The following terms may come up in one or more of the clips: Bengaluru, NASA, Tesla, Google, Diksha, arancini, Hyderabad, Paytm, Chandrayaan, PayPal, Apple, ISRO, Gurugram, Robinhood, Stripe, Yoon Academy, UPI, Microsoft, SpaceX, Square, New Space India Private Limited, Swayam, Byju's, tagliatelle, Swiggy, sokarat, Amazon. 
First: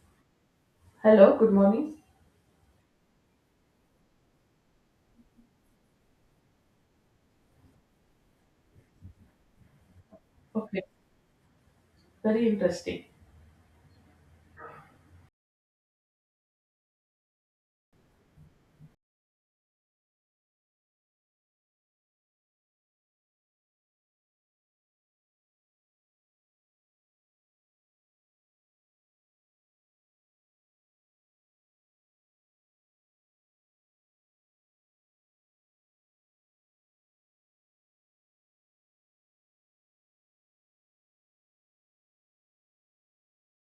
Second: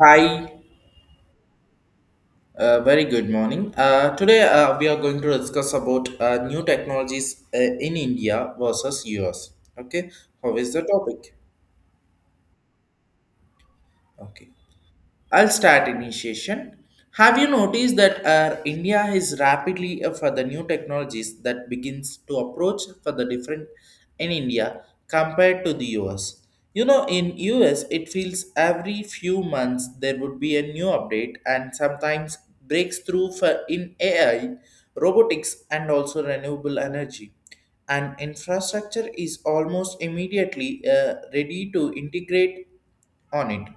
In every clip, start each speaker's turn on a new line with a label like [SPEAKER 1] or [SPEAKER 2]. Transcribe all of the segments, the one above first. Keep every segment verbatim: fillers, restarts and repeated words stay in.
[SPEAKER 1] Hi,
[SPEAKER 2] Hello, good morning.
[SPEAKER 1] uh, very good morning. Uh, today uh, we are going to discuss about uh, new technologies uh, in India versus U S. Okay, how is
[SPEAKER 2] Okay,
[SPEAKER 1] the topic?
[SPEAKER 2] very interesting.
[SPEAKER 1] Okay, I'll start initiation. Have you noticed that uh, India is rapidly uh, for the new technologies that begins to approach for the different in India compared to the U S? You know, in U S, it feels every few months there would be a new update and sometimes breakthrough for in A I, robotics, and also renewable energy and infrastructure is almost immediately uh, ready to integrate on it.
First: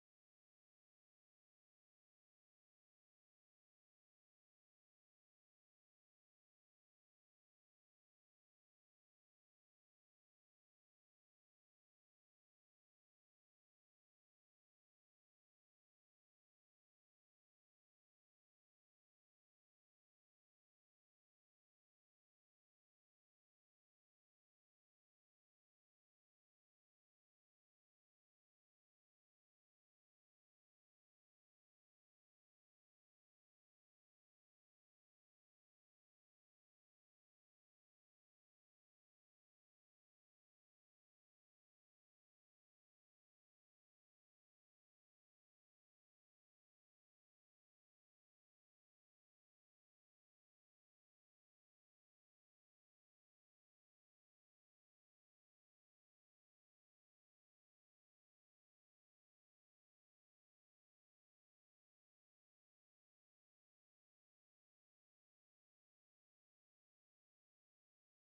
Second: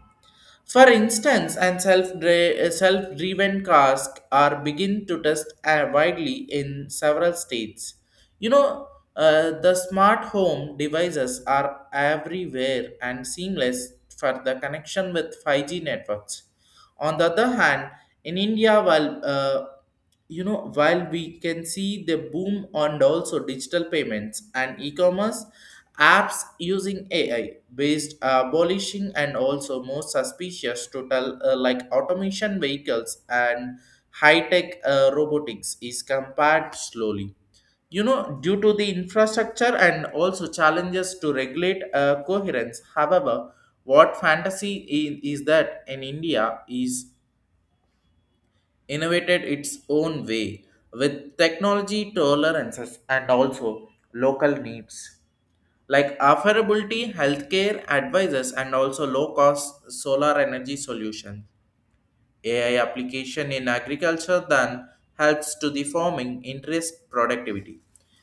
[SPEAKER 1] For instance, and self-dri- self-driven cars are begin to test uh, widely in several states. You know, uh, the smart home devices are everywhere and seamless for the connection with five G networks. On the other hand, in India, while uh, you know while we can see the boom on also digital payments and e-commerce apps using ai based abolishing and also more suspicious total uh, like automation vehicles and high-tech uh, robotics is compared slowly you know due to the infrastructure and also challenges to regulate uh, coherence. However, what fantasy i- is that in India is innovated its own way with technology tolerances and also local needs like affordability healthcare advisors and also low cost solar energy solutions. A I application in agriculture then helps to the farming interest productivity.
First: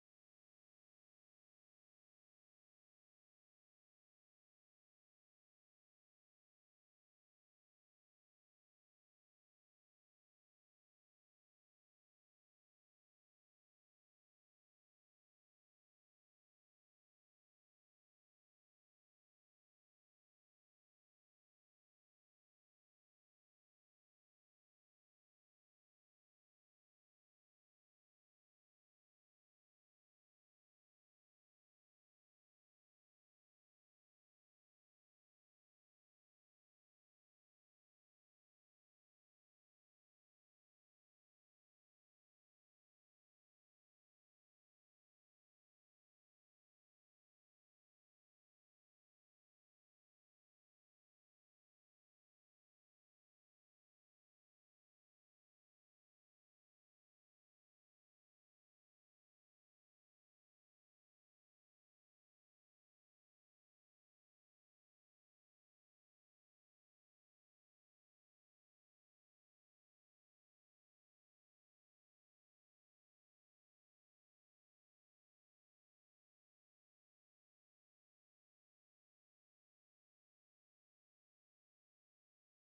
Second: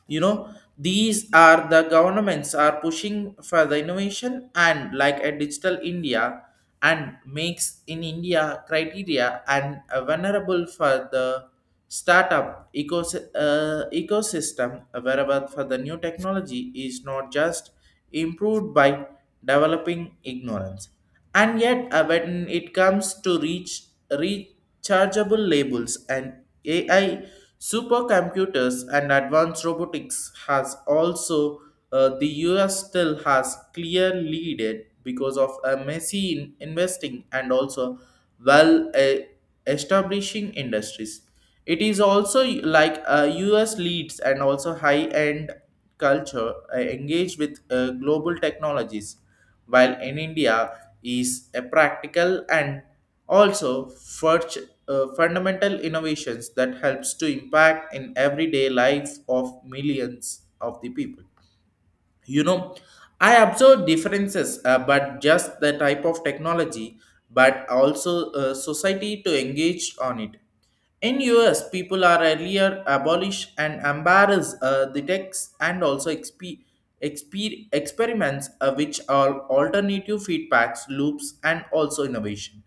[SPEAKER 1] You know, these are the governments are pushing for the innovation and like a digital India and makes in India criteria and uh, vulnerable for the startup ecos- uh, ecosystem wherever for the new technology is not just improved by developing ignorance. And yet uh, when it comes to reach rechargeable labels and ai supercomputers and advanced robotics has also uh, the US still has clear lead because of a messy in- investing and also well uh, establishing industries. It is also like uh, US leads and also high end culture uh, engaged with uh, global technologies, while in India is a practical and also furt- uh, fundamental innovations that helps to impact in everyday life of millions of the people. You know, I observe differences uh, but just the type of technology, but also uh, society to engage on it. In US people are earlier abolish and embarrass uh, the texts and also exp- exper- experiments uh, which are alternative feedbacks loops and also innovation.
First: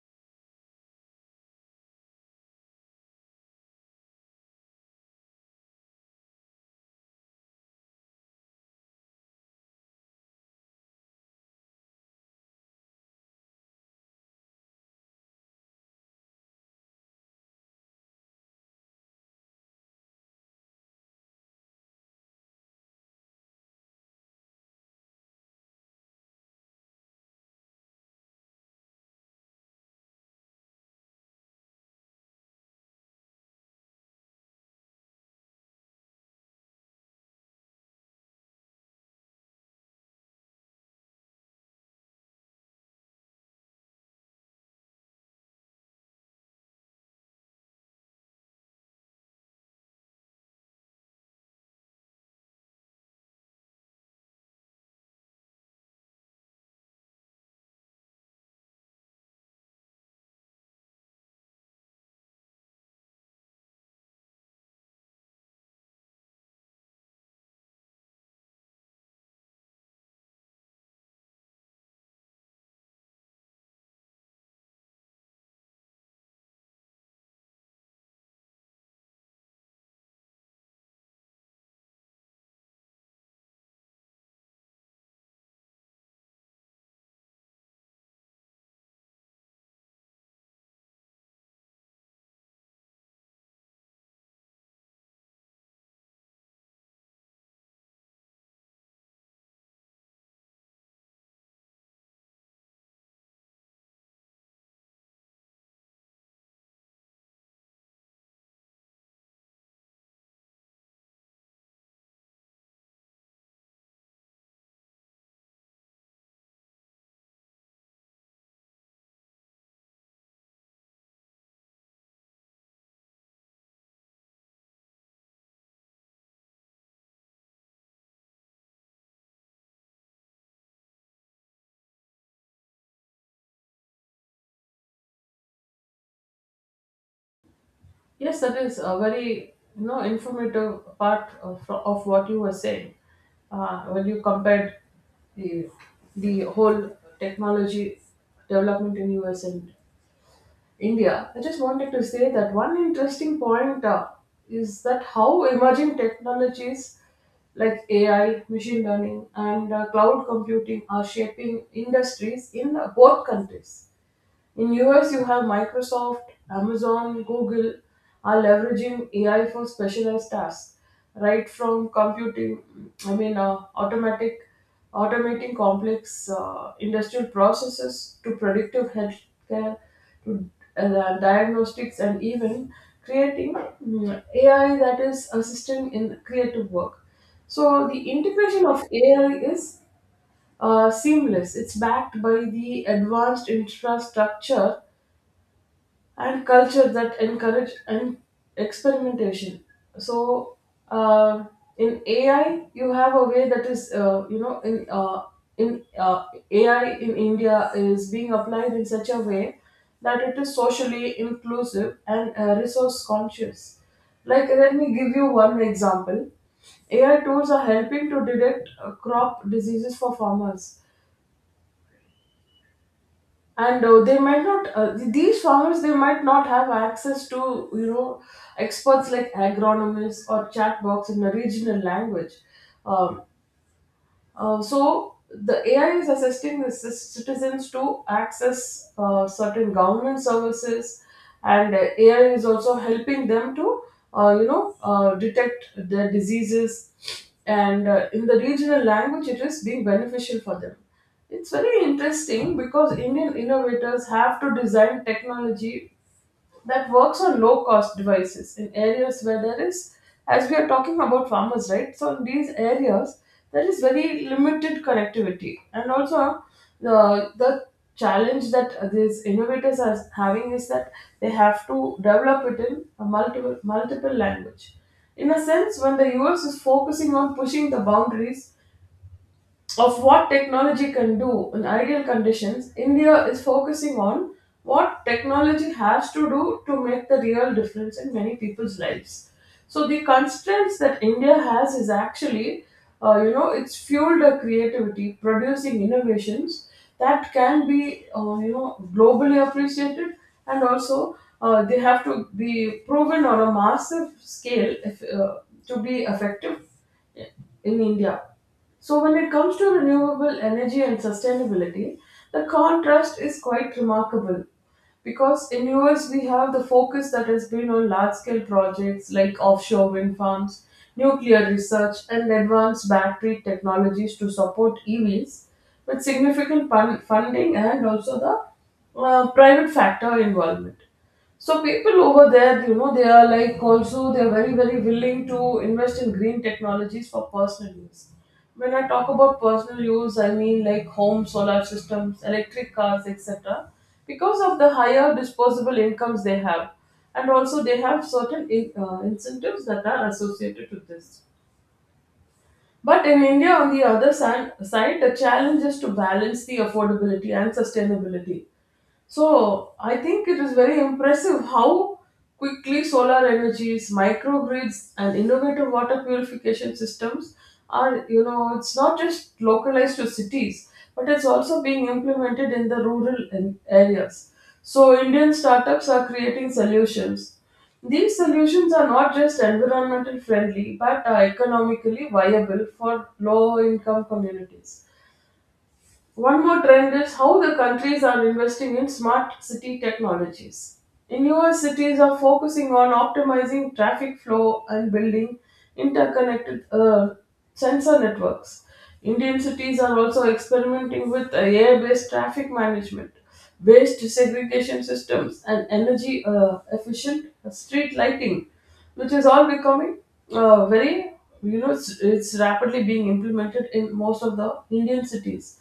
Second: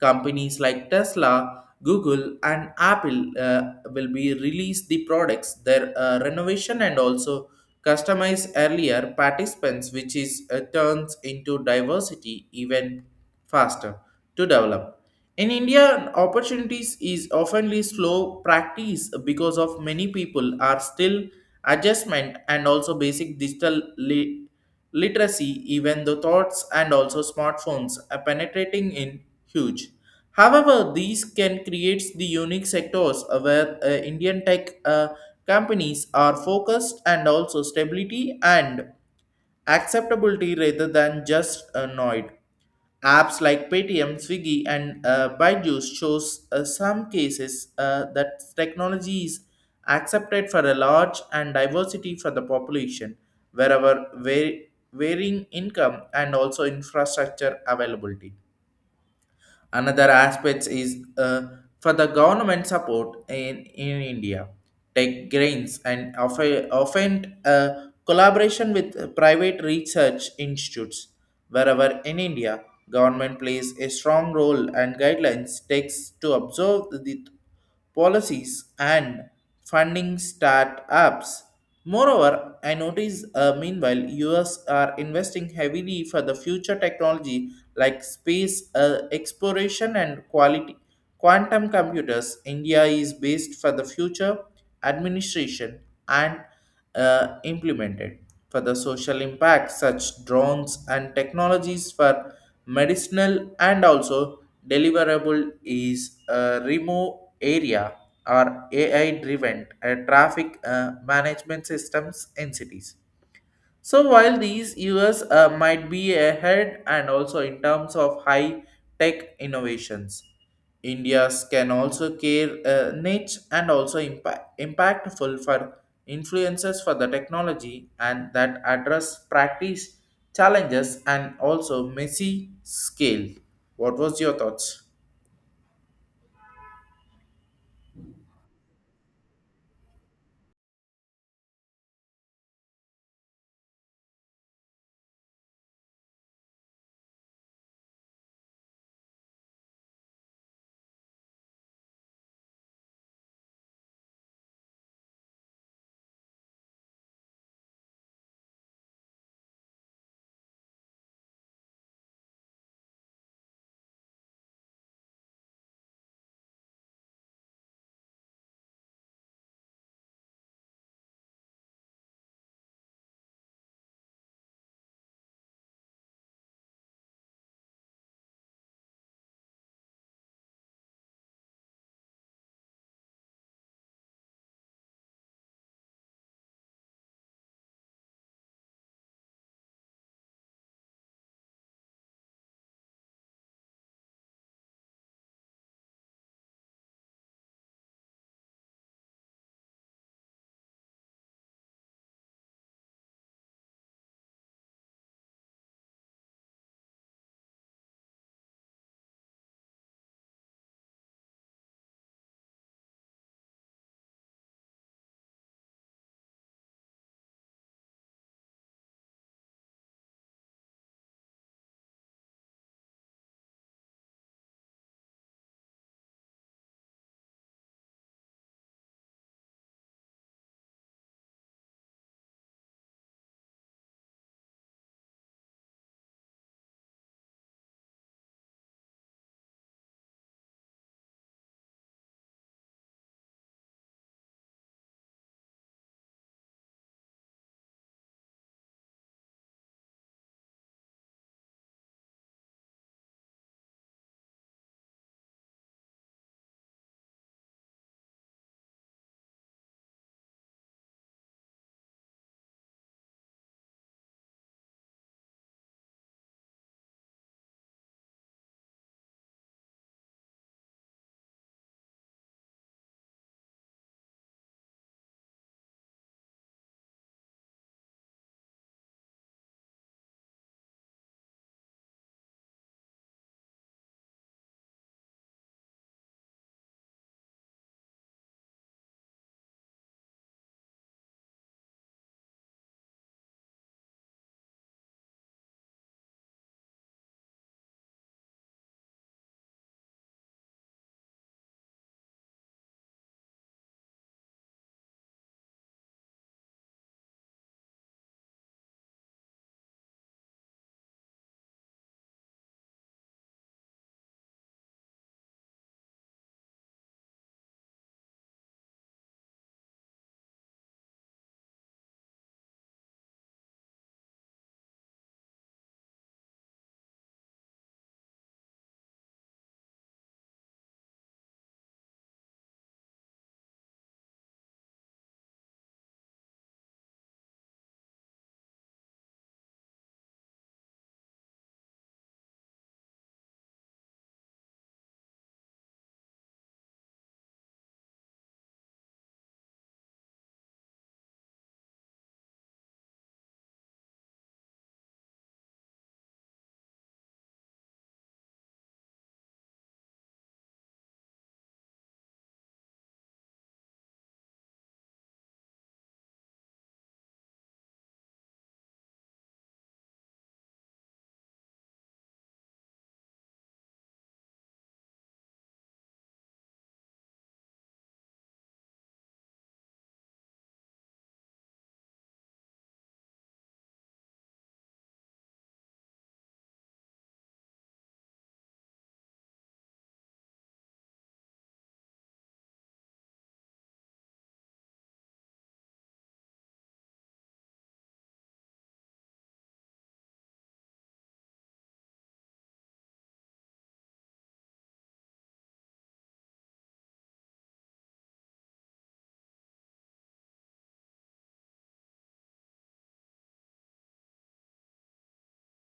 [SPEAKER 1] Companies like Tesla, Google, and Apple uh, will be release the products, their uh, renovation, and also customize earlier participants, which is uh, turns into diversity even faster to develop. In India, opportunities is oftenly slow practice because of many people are still adjustment and also basic digital li- literacy, even though thoughts and also smartphones are penetrating in huge. However, these can create the unique sectors uh, where uh, Indian tech uh, companies are focused and also stability and acceptability rather than just annoyed. Apps like Paytm, Swiggy, and uh, Byju's shows uh, some cases uh, that technology is accepted for a large and diversity for the population, wherever var- varying income and also infrastructure availability. Another aspect is uh, for the government support in, in India. Tech grains and often, often uh, collaboration with private research institutes. Wherever in India, government plays a strong role and guidelines takes to observe the policies and funding startups. Moreover, I notice uh, meanwhile U S are investing heavily for the future technology like space uh, exploration and quality quantum computers. India is based for the future administration and uh, implemented. For the social impact, such drones and technologies for medicinal and also deliverable is uh, remote area or A I driven traffic uh, management systems in cities. So while these years uh, might be ahead and also in terms of high tech innovations, India's can also care uh, niche and also impact, impactful for influences for the technology and that address practice challenges and also messy scale. What was your thoughts?
[SPEAKER 2] Yes, that is a very you know informative part of, of what you were saying uh, when you compared the the whole technology development in U S and India. I just wanted to say that one interesting point uh, is that how emerging technologies like A I, machine learning, and uh, cloud computing are shaping industries in both countries. In U S, you have Microsoft, Amazon, Google are leveraging A I for specialized tasks, right from computing, I mean, uh, automatic, automating complex uh, industrial processes to predictive healthcare to uh, diagnostics and even creating mm, A I that is assisting in creative work. So the integration of A I is uh, seamless. It's backed by the advanced infrastructure and culture that encourage and experimentation. So uh, in ai you have a way that is uh, you know in uh, in uh, AI in India is being applied in such a way that it is socially inclusive and uh, resource conscious. Like, let me give you one example. AI tools are helping to detect uh, crop diseases for farmers, and uh, they might not uh, these farmers, they might not have access to, you know, experts like agronomists or chat box in a regional language. um, uh, so the A I is assisting the cis- citizens to access uh, certain government services, and uh, A I is also helping them to, uh, you know, uh, detect their diseases. And uh, in the regional language, it is being beneficial for them. It's very interesting because Indian innovators have to design technology that works on low cost devices in areas where there is, as we are talking about farmers, right? So in these areas, there is very limited connectivity, and also the the challenge that these innovators are having is that they have to develop it in a multiple multiple language. In a sense, when the U S is focusing on pushing the boundaries of what technology can do in ideal conditions, India is focusing on what technology has to do to make the real difference in many people's lives. So the constraints that India has is actually, uh, you know, it's fueled our creativity, producing innovations that can be, uh, you know, globally appreciated, and also uh, they have to be proven on a massive scale if, uh, to be effective in India. So, when it comes to renewable energy and sustainability, the contrast is quite remarkable because in U S we have the focus that has been on large scale projects like offshore wind farms, nuclear research, and advanced battery technologies to support E Vs with significant fun- funding and also the uh, private factor involvement. So people over there, you know, they are like also they are very very willing to invest in green technologies for personal use. When I talk about personal use, I mean like home solar systems, electric cars, et cetera. Because of the higher disposable incomes they have, and also they have certain in, uh, incentives that are associated with this. But in India, on the other san- side, the challenge is to balance the affordability and sustainability. So I think it is very impressive how quickly solar energies, microgrids, and innovative water purification systems are, you know, it's not just localized to cities, but it's also being implemented in the rural an- areas. So Indian startups are creating solutions. These solutions are not just environmental friendly, but are economically viable for low income communities. One more trend is how the countries are investing in smart city technologies. In U S cities are focusing on optimizing traffic flow and building interconnected uh, sensor networks. Indian cities are also experimenting with A I-based traffic management, waste segregation systems, and energy uh, efficient street lighting, which is all becoming uh, very, you know it's, it's rapidly being implemented in most of the Indian cities,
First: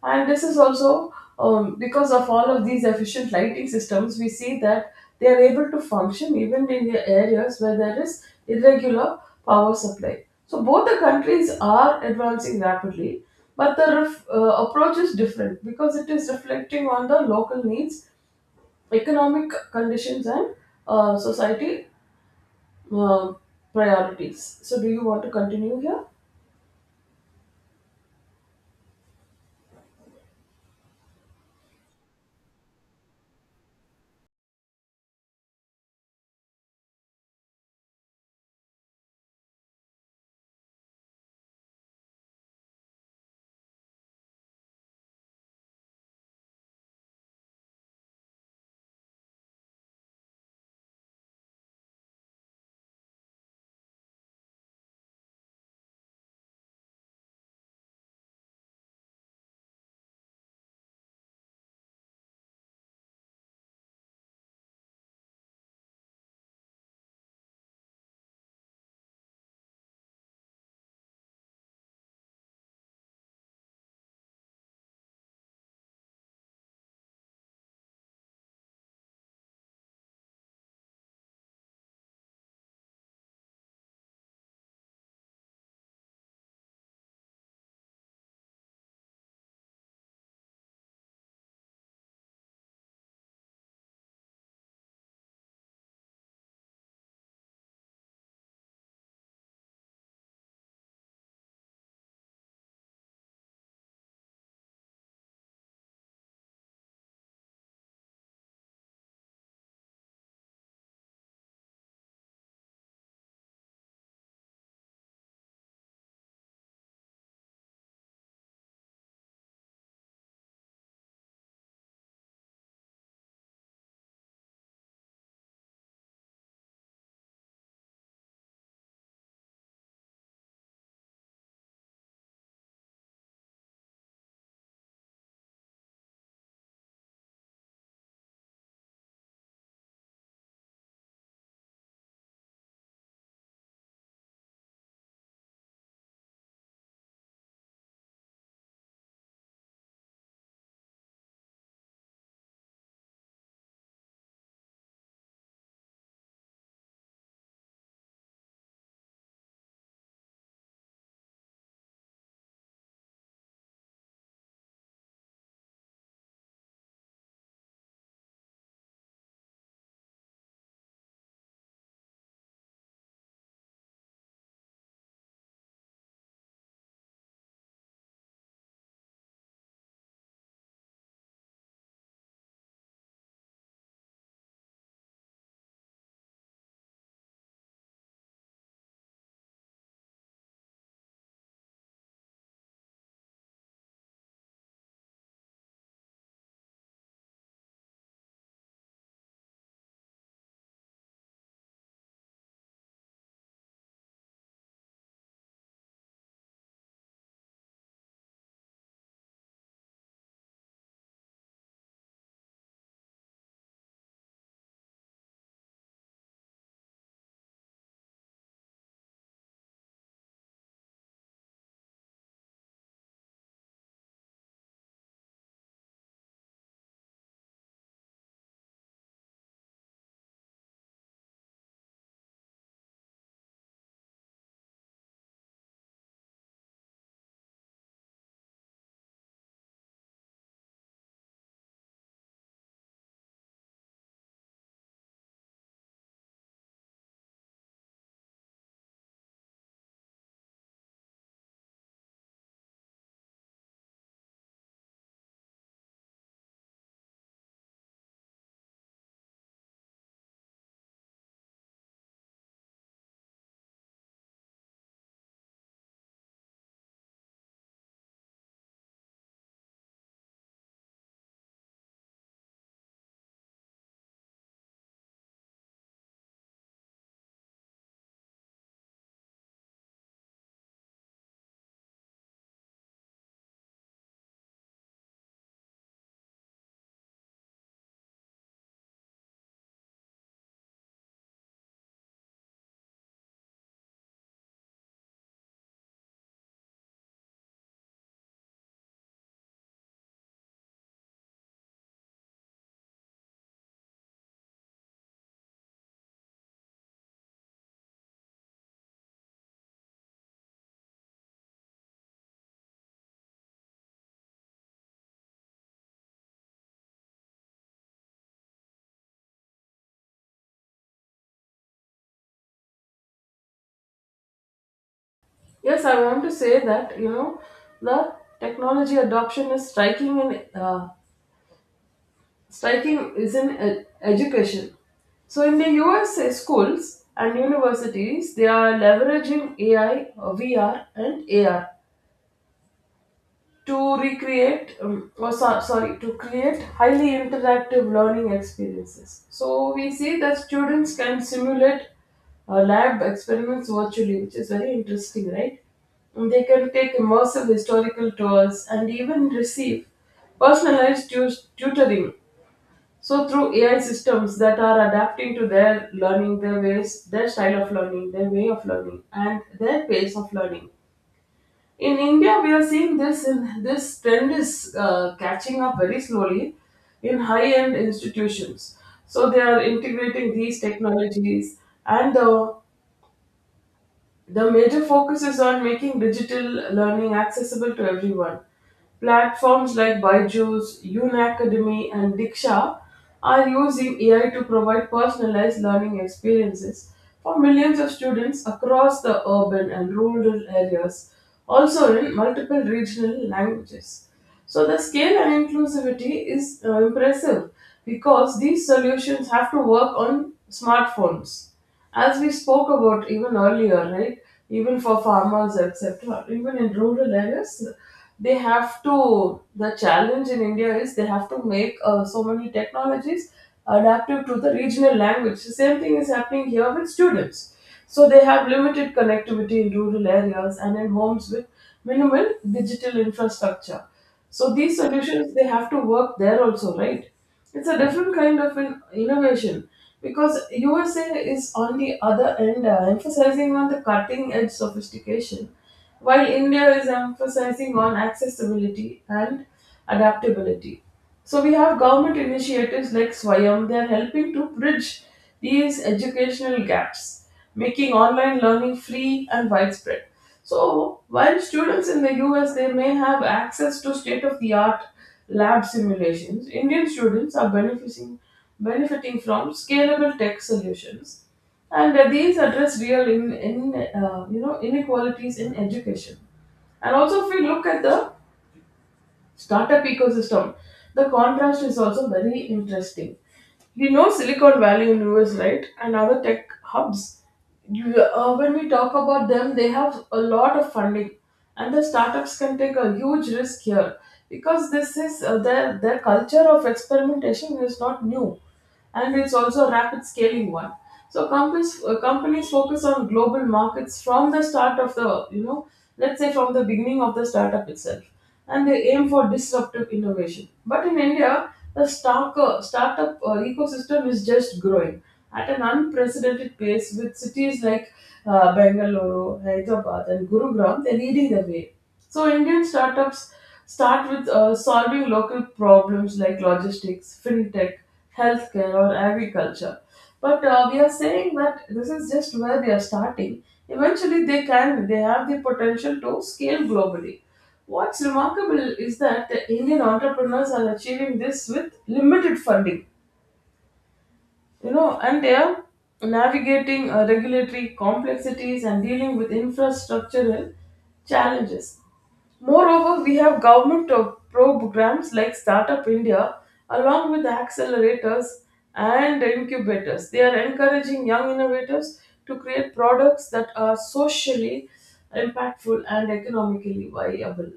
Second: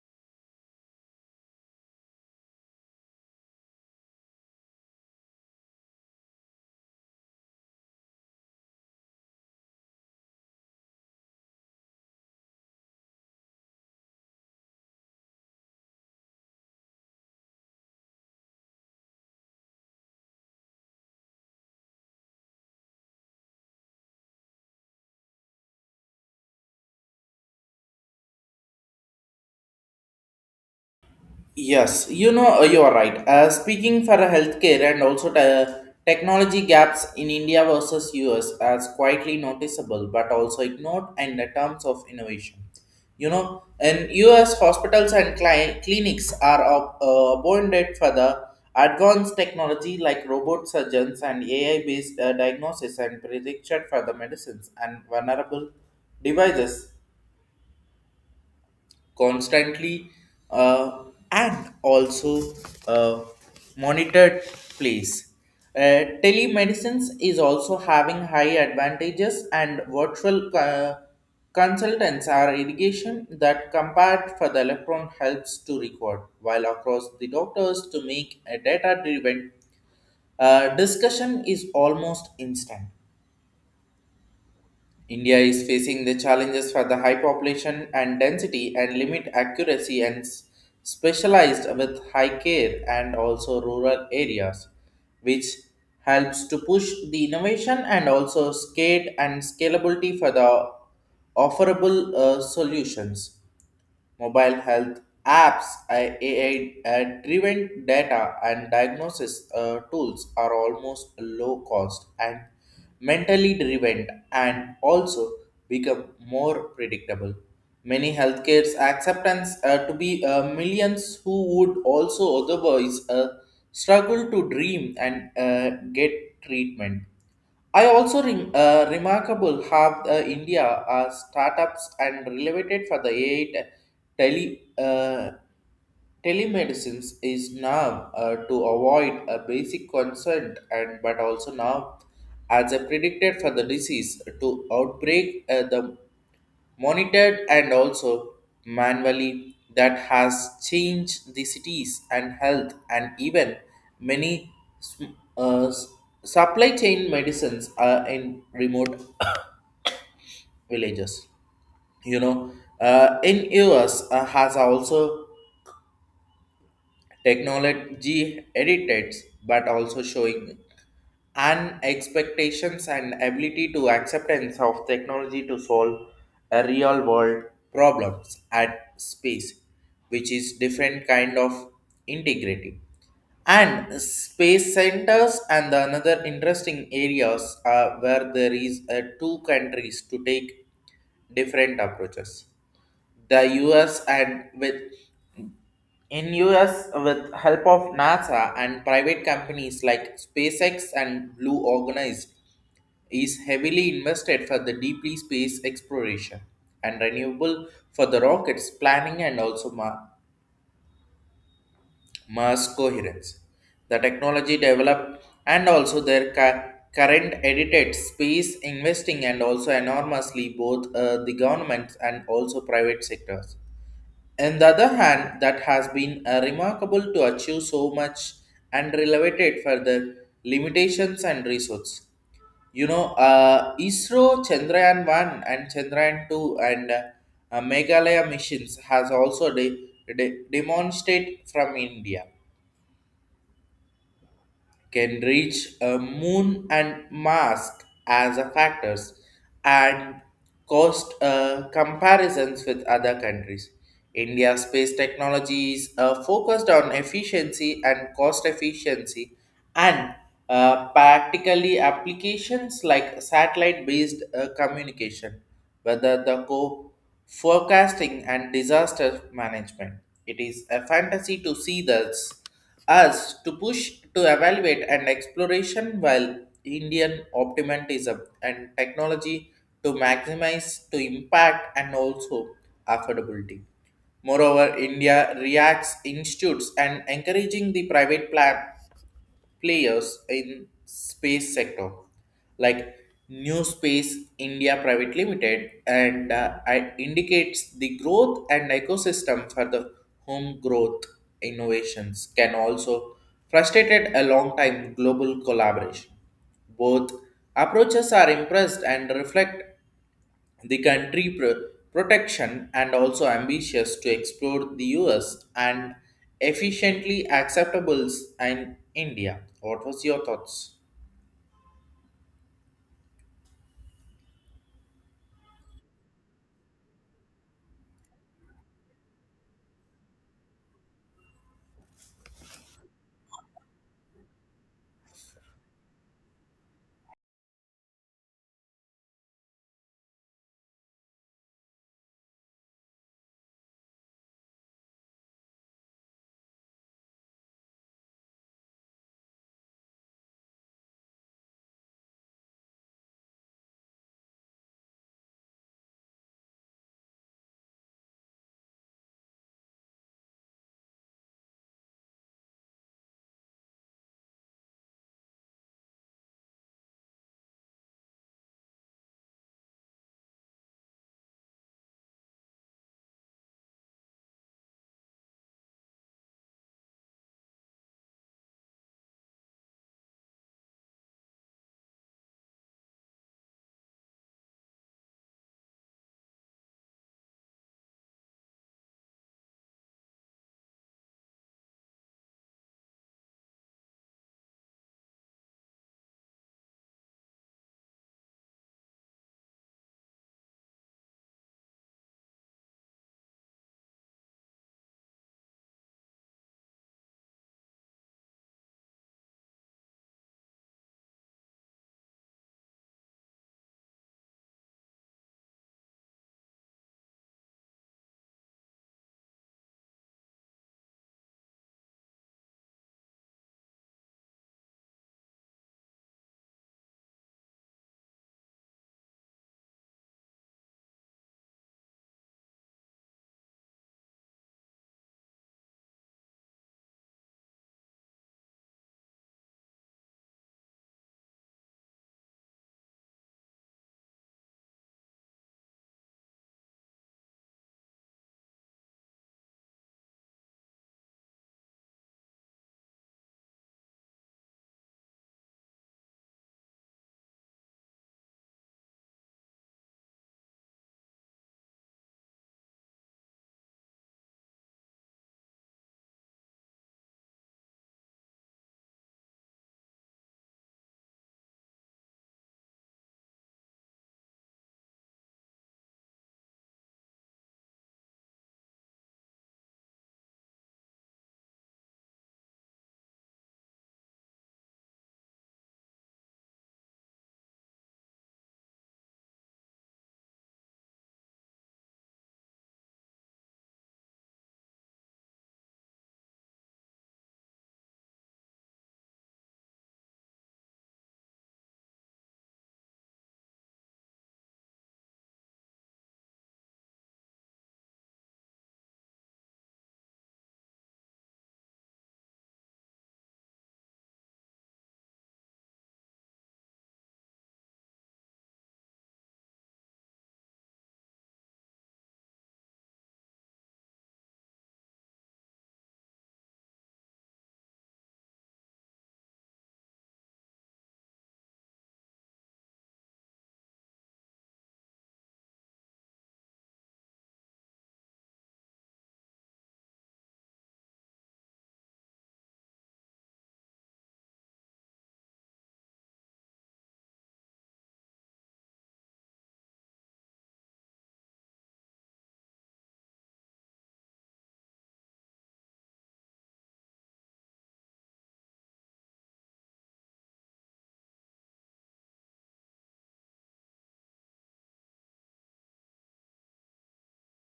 [SPEAKER 2] and this is also um, because of all of these efficient lighting systems, we see that they are able to function even in the areas where there is irregular power supply. So both the countries are advancing rapidly, but the ref- uh, approach is different because it is reflecting on the local needs, economic conditions, and uh, society uh, priorities. So, do you want to continue here?
[SPEAKER 1] Yes, you know, uh, you are right. Uh, speaking for healthcare and also the technology gaps in India versus U S as quietly noticeable but also ignored in the terms of innovation. You know, in U S hospitals and cli- clinics are up, uh, abundant for the advanced technology like robot surgeons and A I-based uh, diagnosis and prediction for the medicines and vulnerable devices constantly, uh, and also uh, monitored place. Uh, telemedicine is also having high advantages and virtual uh, consultants are irrigation that compared for the electron helps to record while across the doctors to make a data driven uh, discussion is almost instant. India is facing the challenges for the high population and density and limit accuracy and s- specialized with high care and also rural areas, which helps to push the innovation and also scale and scalability for the offerable uh, solutions. Mobile health apps, I- A I uh, driven data, and diagnosis uh, tools are almost low cost and mentally driven and also become more predictable. Many healthcare's acceptance uh, to be uh, millions who would also otherwise uh, struggle to dream and uh, get treatment. I also re- uh, remarkable how uh, India uh, startups and related for the A I te- tele uh, telemedicines is now uh, to avoid a basic concern and but also now as a predicted for the disease to outbreak uh, the monitored and also manually that has changed the cities and health and even many sm- uh, s- supply chain medicines are in remote villages. You know, uh, in US uh, has also technology edits but also showing and expectations and ability to acceptance of technology to solve a real world problems at space, which is different kind of integrating and space centers. And the another interesting areas are where there is uh, two countries to take different approaches. The US and with in US with help of NASA and private companies like SpaceX and blue organized is heavily invested for the deeply space exploration and renewable for the rockets planning and also ma- Mars coherence. The technology developed and also their cu- current edited space investing and also enormously both uh, the governments and also private sectors. On the other hand, that has been uh, remarkable to achieve so much and related for the limitations and resources. You know, uh, ISRO Chandrayaan one and Chandrayaan two and uh, uh, Meghalaya missions has also de- de- demonstrate from India can reach a moon and mask as a factors and cost uh, comparisons with other countries. India's space technology is uh, focused on efficiency and cost efficiency and uh, practically applications like satellite-based uh, communication, whether the co forecasting and disaster management. It is a fantasy to see this US to push to evaluate and exploration while Indian optimism and technology to maximize to impact and also affordability. Moreover, India reacts institutes and encouraging the private plan players in space sector like New Space India Private Limited, and uh, it indicates the growth and ecosystem for the home growth innovations can also frustrated a long time global collaboration. Both approaches are impressed and reflect the country pro- protection and also ambitious to explore the U S and efficiently acceptables in India. What was your thoughts?
[SPEAKER 2] Yes, I want to say that, you know, the technology adoption is striking in uh, striking is in ed- education. So in the U S A schools and universities, they are leveraging A I, uh, V R, and A R to recreate um, or so, sorry to create highly interactive learning experiences. So we see that students can simulate uh, lab experiments virtually, which is very interesting, right? And they can take immersive historical tours and even receive personalized tu- tutoring, so through AI systems that are adapting to their learning their ways their style of learning, their way of learning, and their pace of learning. In India, we are seeing this, in this trend is uh, catching up very slowly in high-end institutions. So they are integrating these technologies, and uh, the major focus is on making digital learning accessible to everyone. Platforms like Byju's, Yoon Academy, and Diksha are using A I to provide personalized learning experiences for millions of students across the urban and rural areas, also in multiple regional languages. So, the scale and inclusivity is uh, impressive because these solutions have to work on smartphones, as we spoke about even earlier, right? Even for farmers, et cetera, even in rural areas, they have to. The challenge in India is they have to make uh, so many technologies adaptive to the regional language. The same thing is happening here with students. So they have limited connectivity in rural areas and in homes with minimal digital infrastructure. So these solutions they have to work there also, right? It's a different kind of an innovation because U S A is on the other end uh, emphasizing on the cutting edge sophistication, while India is emphasizing on accessibility and adaptability. So we have government initiatives like Swayam, they are helping to bridge these educational gaps, making online learning free and widespread. So, while students in the U S they may have access to state-of-the-art lab simulations, Indian students are benefiting benefiting from scalable tech solutions, and uh, these address real in, in uh, you know, inequalities in education. And also, if we look at the startup ecosystem, the contrast is also very interesting. You know, silicon valley in US, right, and other tech hubs, you, uh, when we talk about them, they have a lot of funding, and the startups can take a huge risk here because this is, uh, their their culture of experimentation is not new, and it's also a rapid scaling one. So companies uh, companies focus on global markets from the start of the you know let's say from the beginning of the startup itself, and they aim for disruptive innovation. But in India, the stark, uh, startup uh, ecosystem is just growing at an unprecedented pace, with cities like uh, Bengaluru, Hyderabad, and Gurugram, they're leading the way. So Indian startups start with uh, solving local problems like logistics, fintech, healthcare, or agriculture. But uh, we are saying that this is just where they are starting. Eventually, they can they have the potential to scale globally. What's remarkable is that the Indian entrepreneurs are achieving this with limited funding, you know, and they are navigating uh, regulatory complexities and dealing with infrastructural challenges. Moreover, we have government of programs like startup india along with accelerators and incubators, they are encouraging young innovators to create products that are socially impactful and economically viable.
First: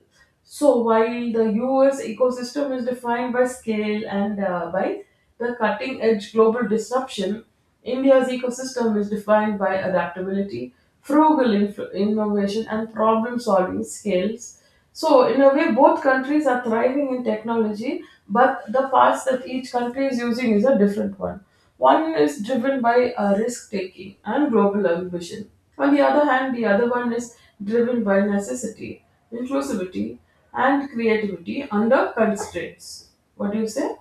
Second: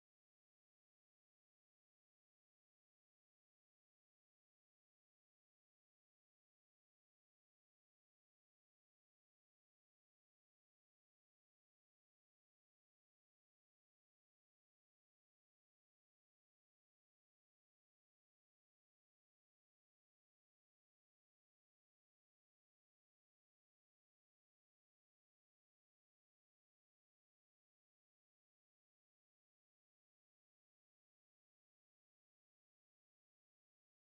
[SPEAKER 2] So while the U S ecosystem is defined by scale and, uh, by the cutting edge global disruption, India's ecosystem is defined by adaptability, frugal inf- innovation, and problem solving skills. So, in a way, both countries are thriving in technology, but the path that each country is using is a different one. One is driven by uh, risk taking and global ambition. On the other hand, the other one is driven by necessity, inclusivity, and creativity under constraints. What do you say?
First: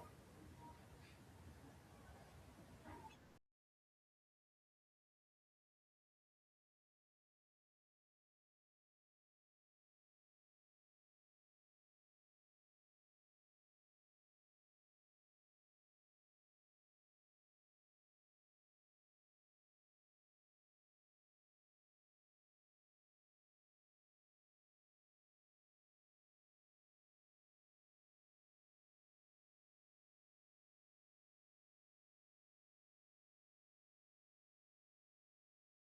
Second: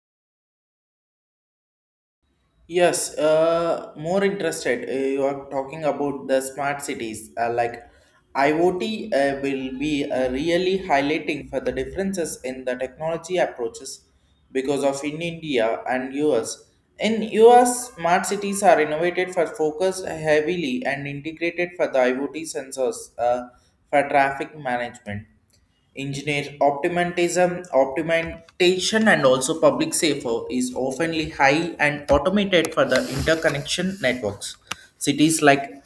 [SPEAKER 1] Yes, uh, more interested. Uh, you are talking about the smart cities. Uh, like I O T uh, will be uh, really highlighting for the differences in the technology approaches because of in India and U S. In U S, smart cities are innovated for focused heavily and integrated for the IoT sensors uh, for traffic management. Engineer optimism, optimization, and also public safety is often high and automated for the interconnection networks. Cities like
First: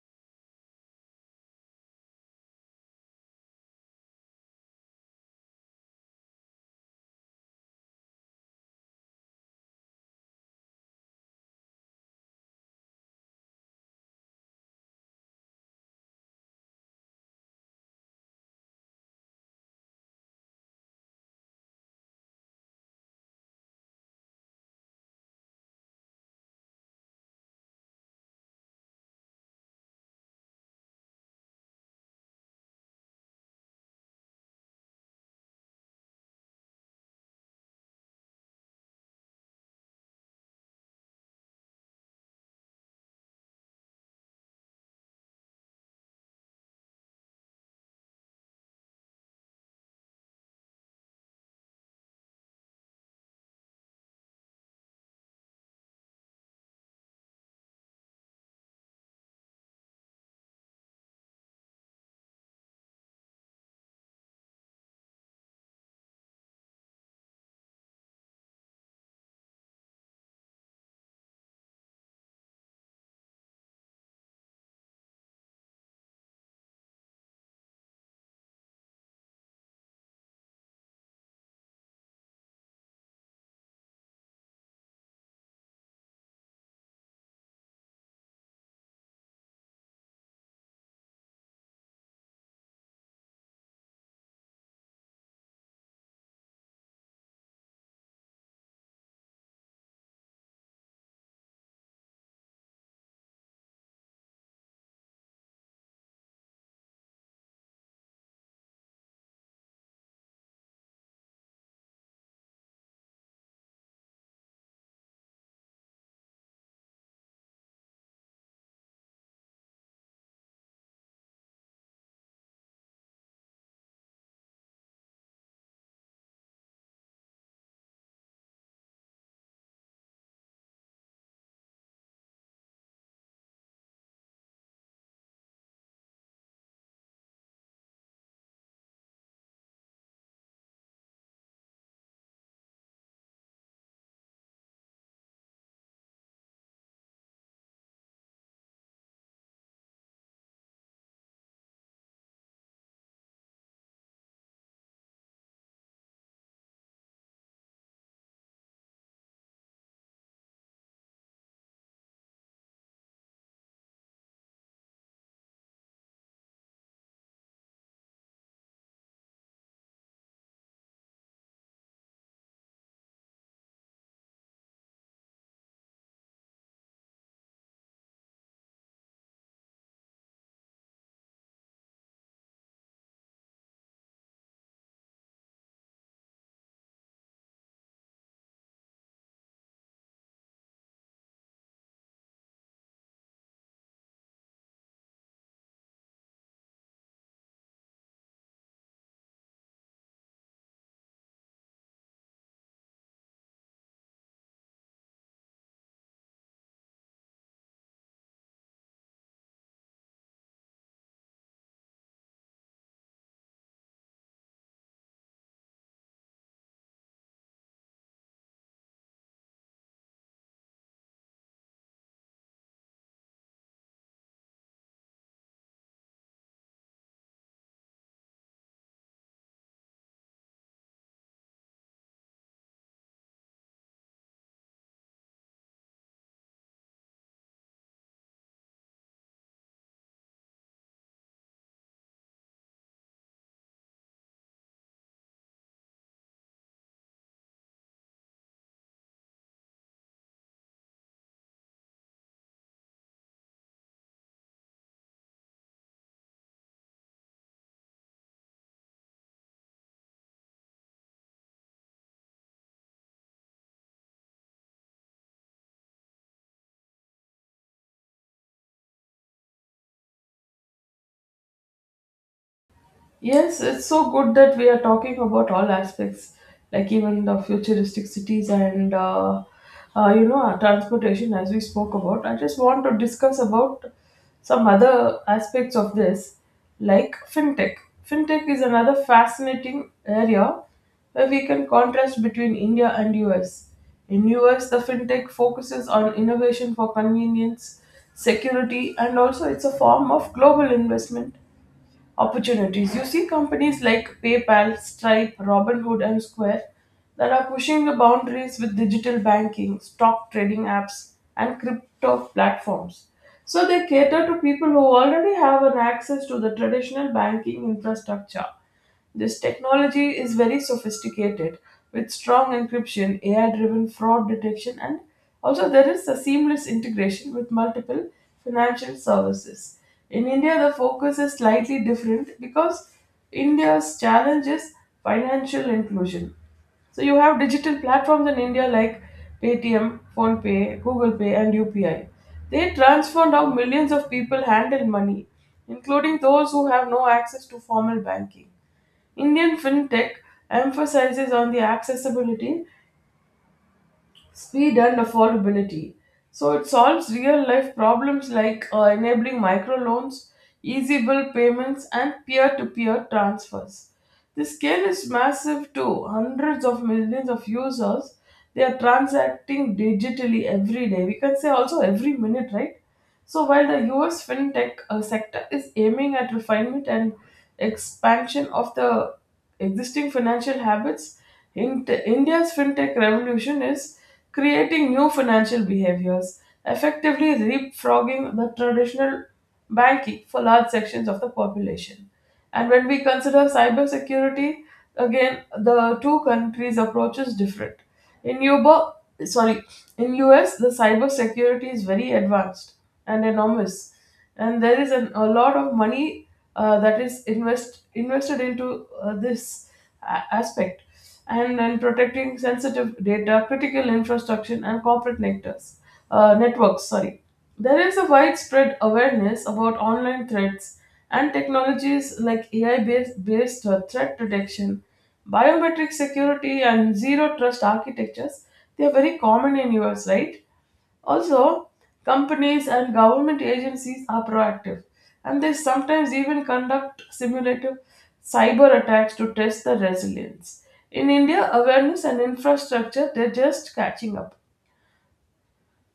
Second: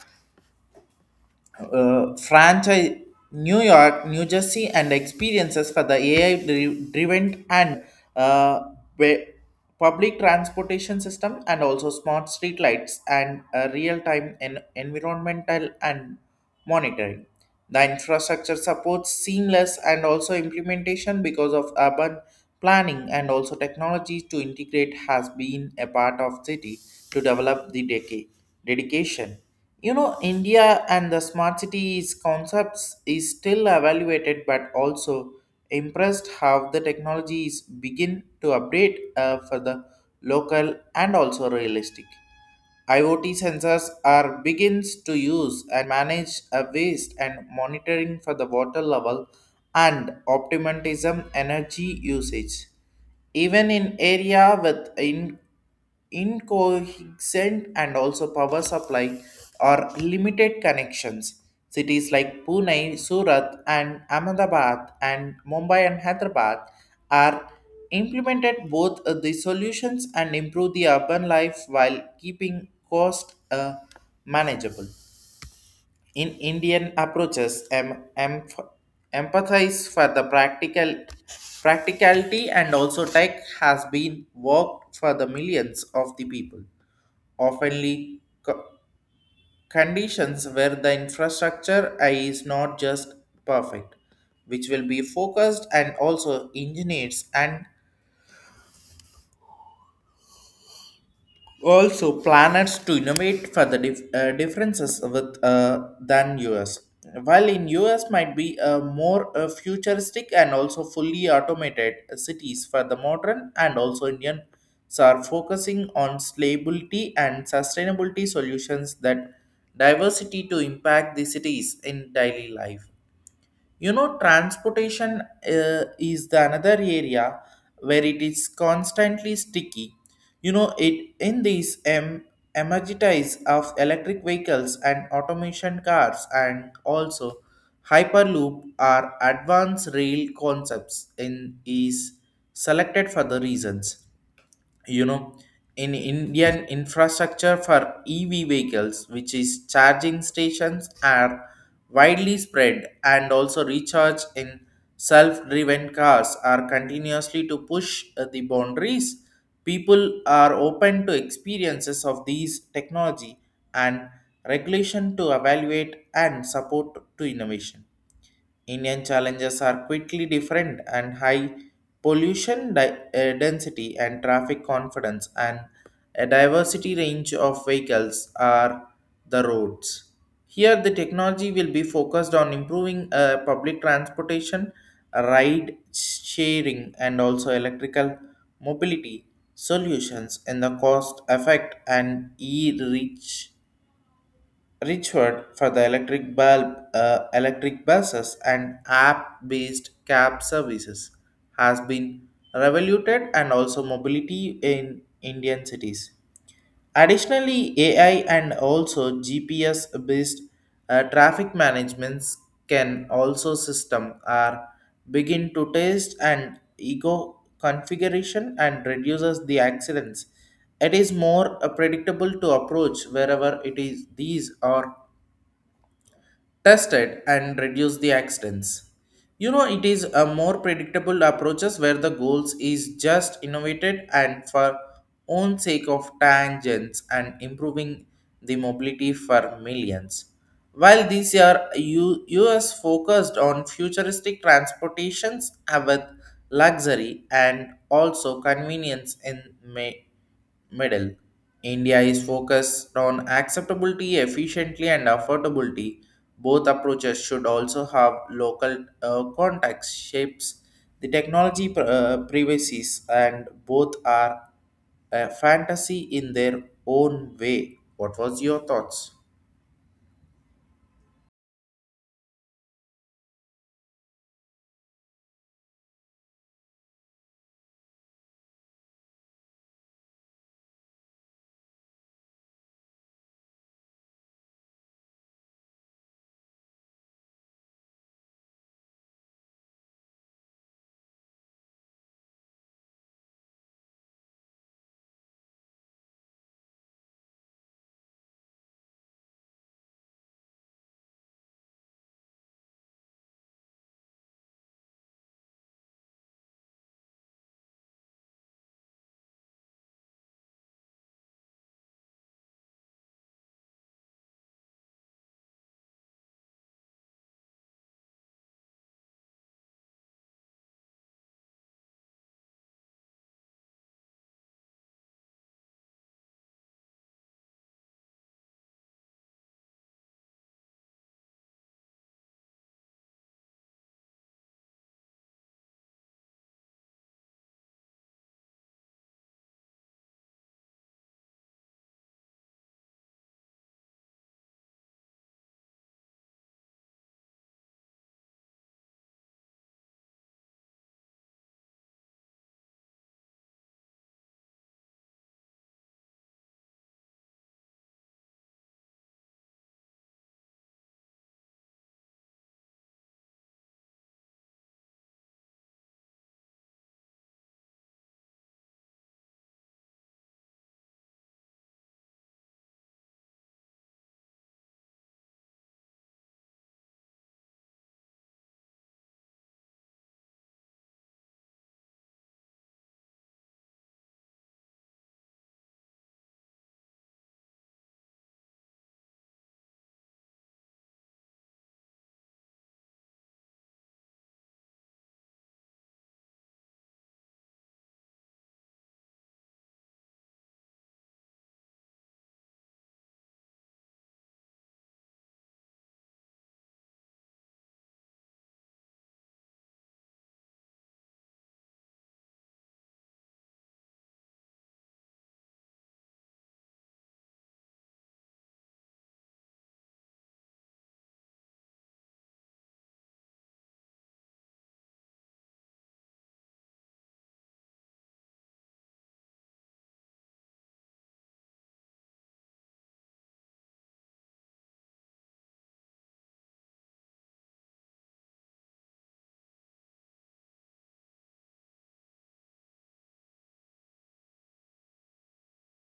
[SPEAKER 1] uh, franchise New York, New Jersey, and experiences for the A I-driven and uh, wa- public transportation system, and also smart street lights and uh, real-time en- environmental and monitoring. The infrastructure supports seamless and also implementation because of urban planning and also technology to integrate has been a part of city to develop the decay dedication. You know, India and the smart cities concepts is still evaluated, but also impressed how the technologies begin to update uh, for the local and also realistic. IoT sensors are begins to use and manage a waste and monitoring for the water level and optimism energy usage. Even in area with in, incoherent and also power supply or limited connections, cities like Pune, Surat and Ahmedabad and Mumbai and Hyderabad are implemented both uh, the solutions and improve the urban life while keeping cost uh, manageable. In Indian approaches, em- em- empathize for the practical practicality and also tech has been worked for the millions of the people. Oftenly, co- conditions where the infrastructure is not just perfect, which will be focused and also engineers and also planets to innovate for the dif- uh, differences with uh, than US, while in US might be uh, more uh, futuristic and also fully automated cities for the modern and also Indians are focusing on stability and sustainability solutions that diversity to impact the cities in daily life. You know, transportation uh, is the another area where it is constantly sticky. You know, it in these um, emergitize of electric vehicles and automation cars and also hyperloop are advanced rail concepts in is selected for the reasons. You know, in Indian infrastructure for E V vehicles, which is charging stations are widely spread and also recharge in self-driven cars are continuously to push uh, the boundaries. People are open to experiences of these technology and regulation to evaluate and support to innovation. Indian challenges are quickly different and high pollution di- uh, density and traffic confidence and a diversity range of vehicles are the roads. Here, the technology will be focused on improving uh, public transportation, ride sharing, and also electrical mobility solutions in the cost effect and e-reach Richard for the electric bulb, uh, electric buses, and app-based cab services has been revoluted and also mobility in Indian cities. Additionally, A I and also G P S-based uh, traffic managements can also system are begin to test and ego configuration and reduces the accidents. It is more uh, predictable to approach wherever it is these are tested and reduce the accidents. You know, it is a more predictable approaches where the goals is just innovated and for own sake of tangents and improving the mobility for millions. While this year U- US focused on futuristic transportations uh, with luxury and also convenience in May middle. India is focused on acceptability, efficiency, and affordability. Both approaches should also have local uh, context shapes. The technology pr- uh, privacies and both are a fantasy in their own way. What was your thoughts?
[SPEAKER 2] Yes, it's so good that we are talking about all aspects, like even the futuristic cities and uh, uh, you know, our transportation, as we spoke about. I just want to discuss about some other aspects of this, like fintech. Fintech is another fascinating area where we can contrast between India and U S. In U S, the fintech focuses on innovation for convenience, security, and also it's a form of global investment opportunities. You see companies like PayPal, Stripe, Robinhood, and Square that are pushing the boundaries with digital banking, stock trading apps, and crypto platforms. So they cater to people who already have an access to the traditional banking infrastructure. This technology is very sophisticated with strong encryption, A I driven fraud detection, and also there is a seamless integration with multiple financial services. In India, the focus is slightly different because India's challenge is financial inclusion. So you have digital platforms in India like Paytm, PhonePe, Google Pay, and U P I. They transformed how millions of people handle money, including those who have no access to formal banking. Indian fintech emphasizes on the accessibility, speed, and affordability. So it solves real life problems like uh, enabling microloans, easy bill payments, and peer to peer transfers. The scale is massive too. Hundreds of millions of users. They are transacting digitally every day. We can say also every minute, right? So while the U S fintech uh, sector is aiming at refinement and expansion of the existing financial habits, in India's fintech revolution is creating new financial behaviors, effectively leapfrogging the traditional banking for large sections of the population. And when we consider cybersecurity, again the two countries' approach is different. In Yuba, sorry, in U S, the cybersecurity is very advanced and enormous, and there is an, a lot of money uh, that is invest invested into uh, this a- aspect, and then protecting sensitive data, critical infrastructure, and corporate networks. Uh, networks, sorry. There is a widespread awareness about online threats and technologies like A I based, based uh, threat detection, biometric security, and zero trust architectures, they are very common in U S, right? Also, companies and government agencies are proactive, and they sometimes even conduct simulative cyber attacks to test the resilience. In India, awareness and infrastructure, they're just catching up.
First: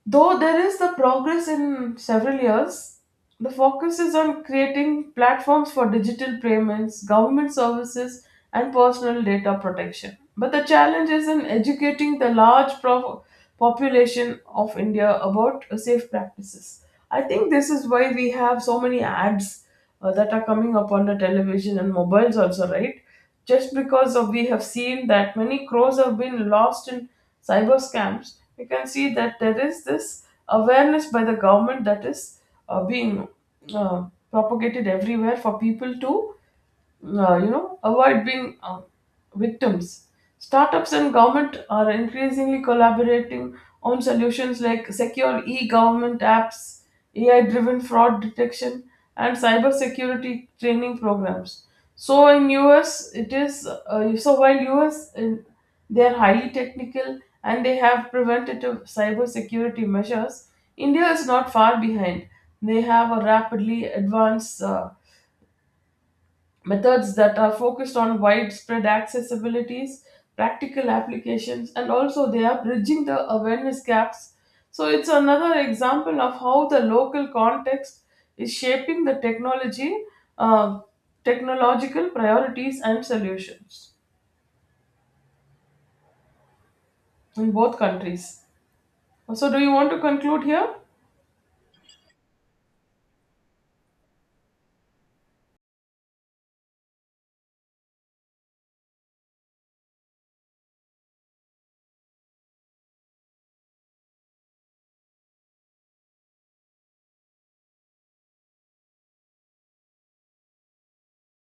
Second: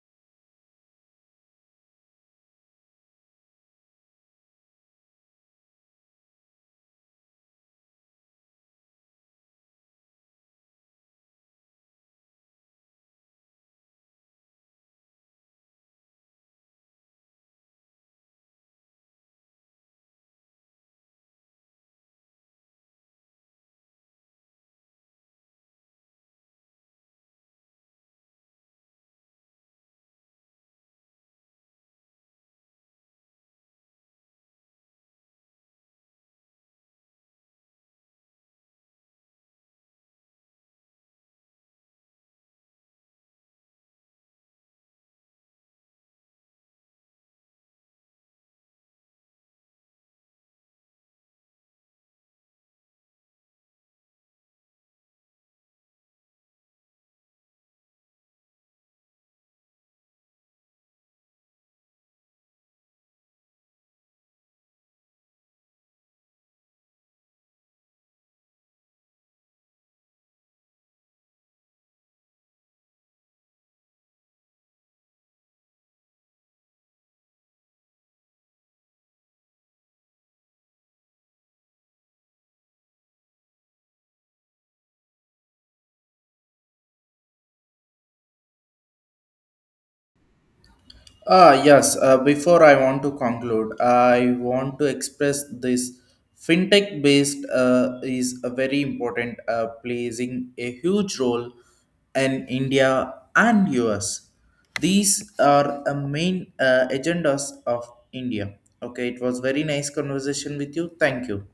[SPEAKER 2] Though there is the progress in several years, the focus is on creating platforms for digital payments, government services, and personal data protection. But the challenge is in educating the large pro- population of India about uh, safe practices. I think this is why we have so many ads uh, that are coming up on the television and mobiles also, right? Just because of we have seen that many crores have been lost in cyber scams, we can see that there is this awareness by the government that is uh, being uh, propagated everywhere for people to, uh, you know, avoid being, uh, victims. Startups and government are increasingly collaborating on solutions like secure e-government apps, A I-driven fraud detection, and cybersecurity training programs. So in U S, it is uh, so while U S in, they are highly technical and they have preventative cybersecurity measures. India is not far behind. They have a rapidly advanced uh, methods that are focused on widespread accessibilities, practical applications, and also they are bridging the awareness gaps. So it's another example of how the local context is shaping the technology, uh, technological priorities and solutions in both countries. So do you want to conclude here?
[SPEAKER 1] Ah, yes. Uh, before I want to conclude, I want to express this fintech based uh, is a very important, uh, playing a huge role in India and U S. These are a main uh, agendas of India. Okay, it was very nice conversation with you. Thank you.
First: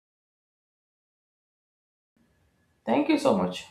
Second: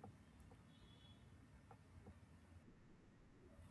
[SPEAKER 2] Thank you so much.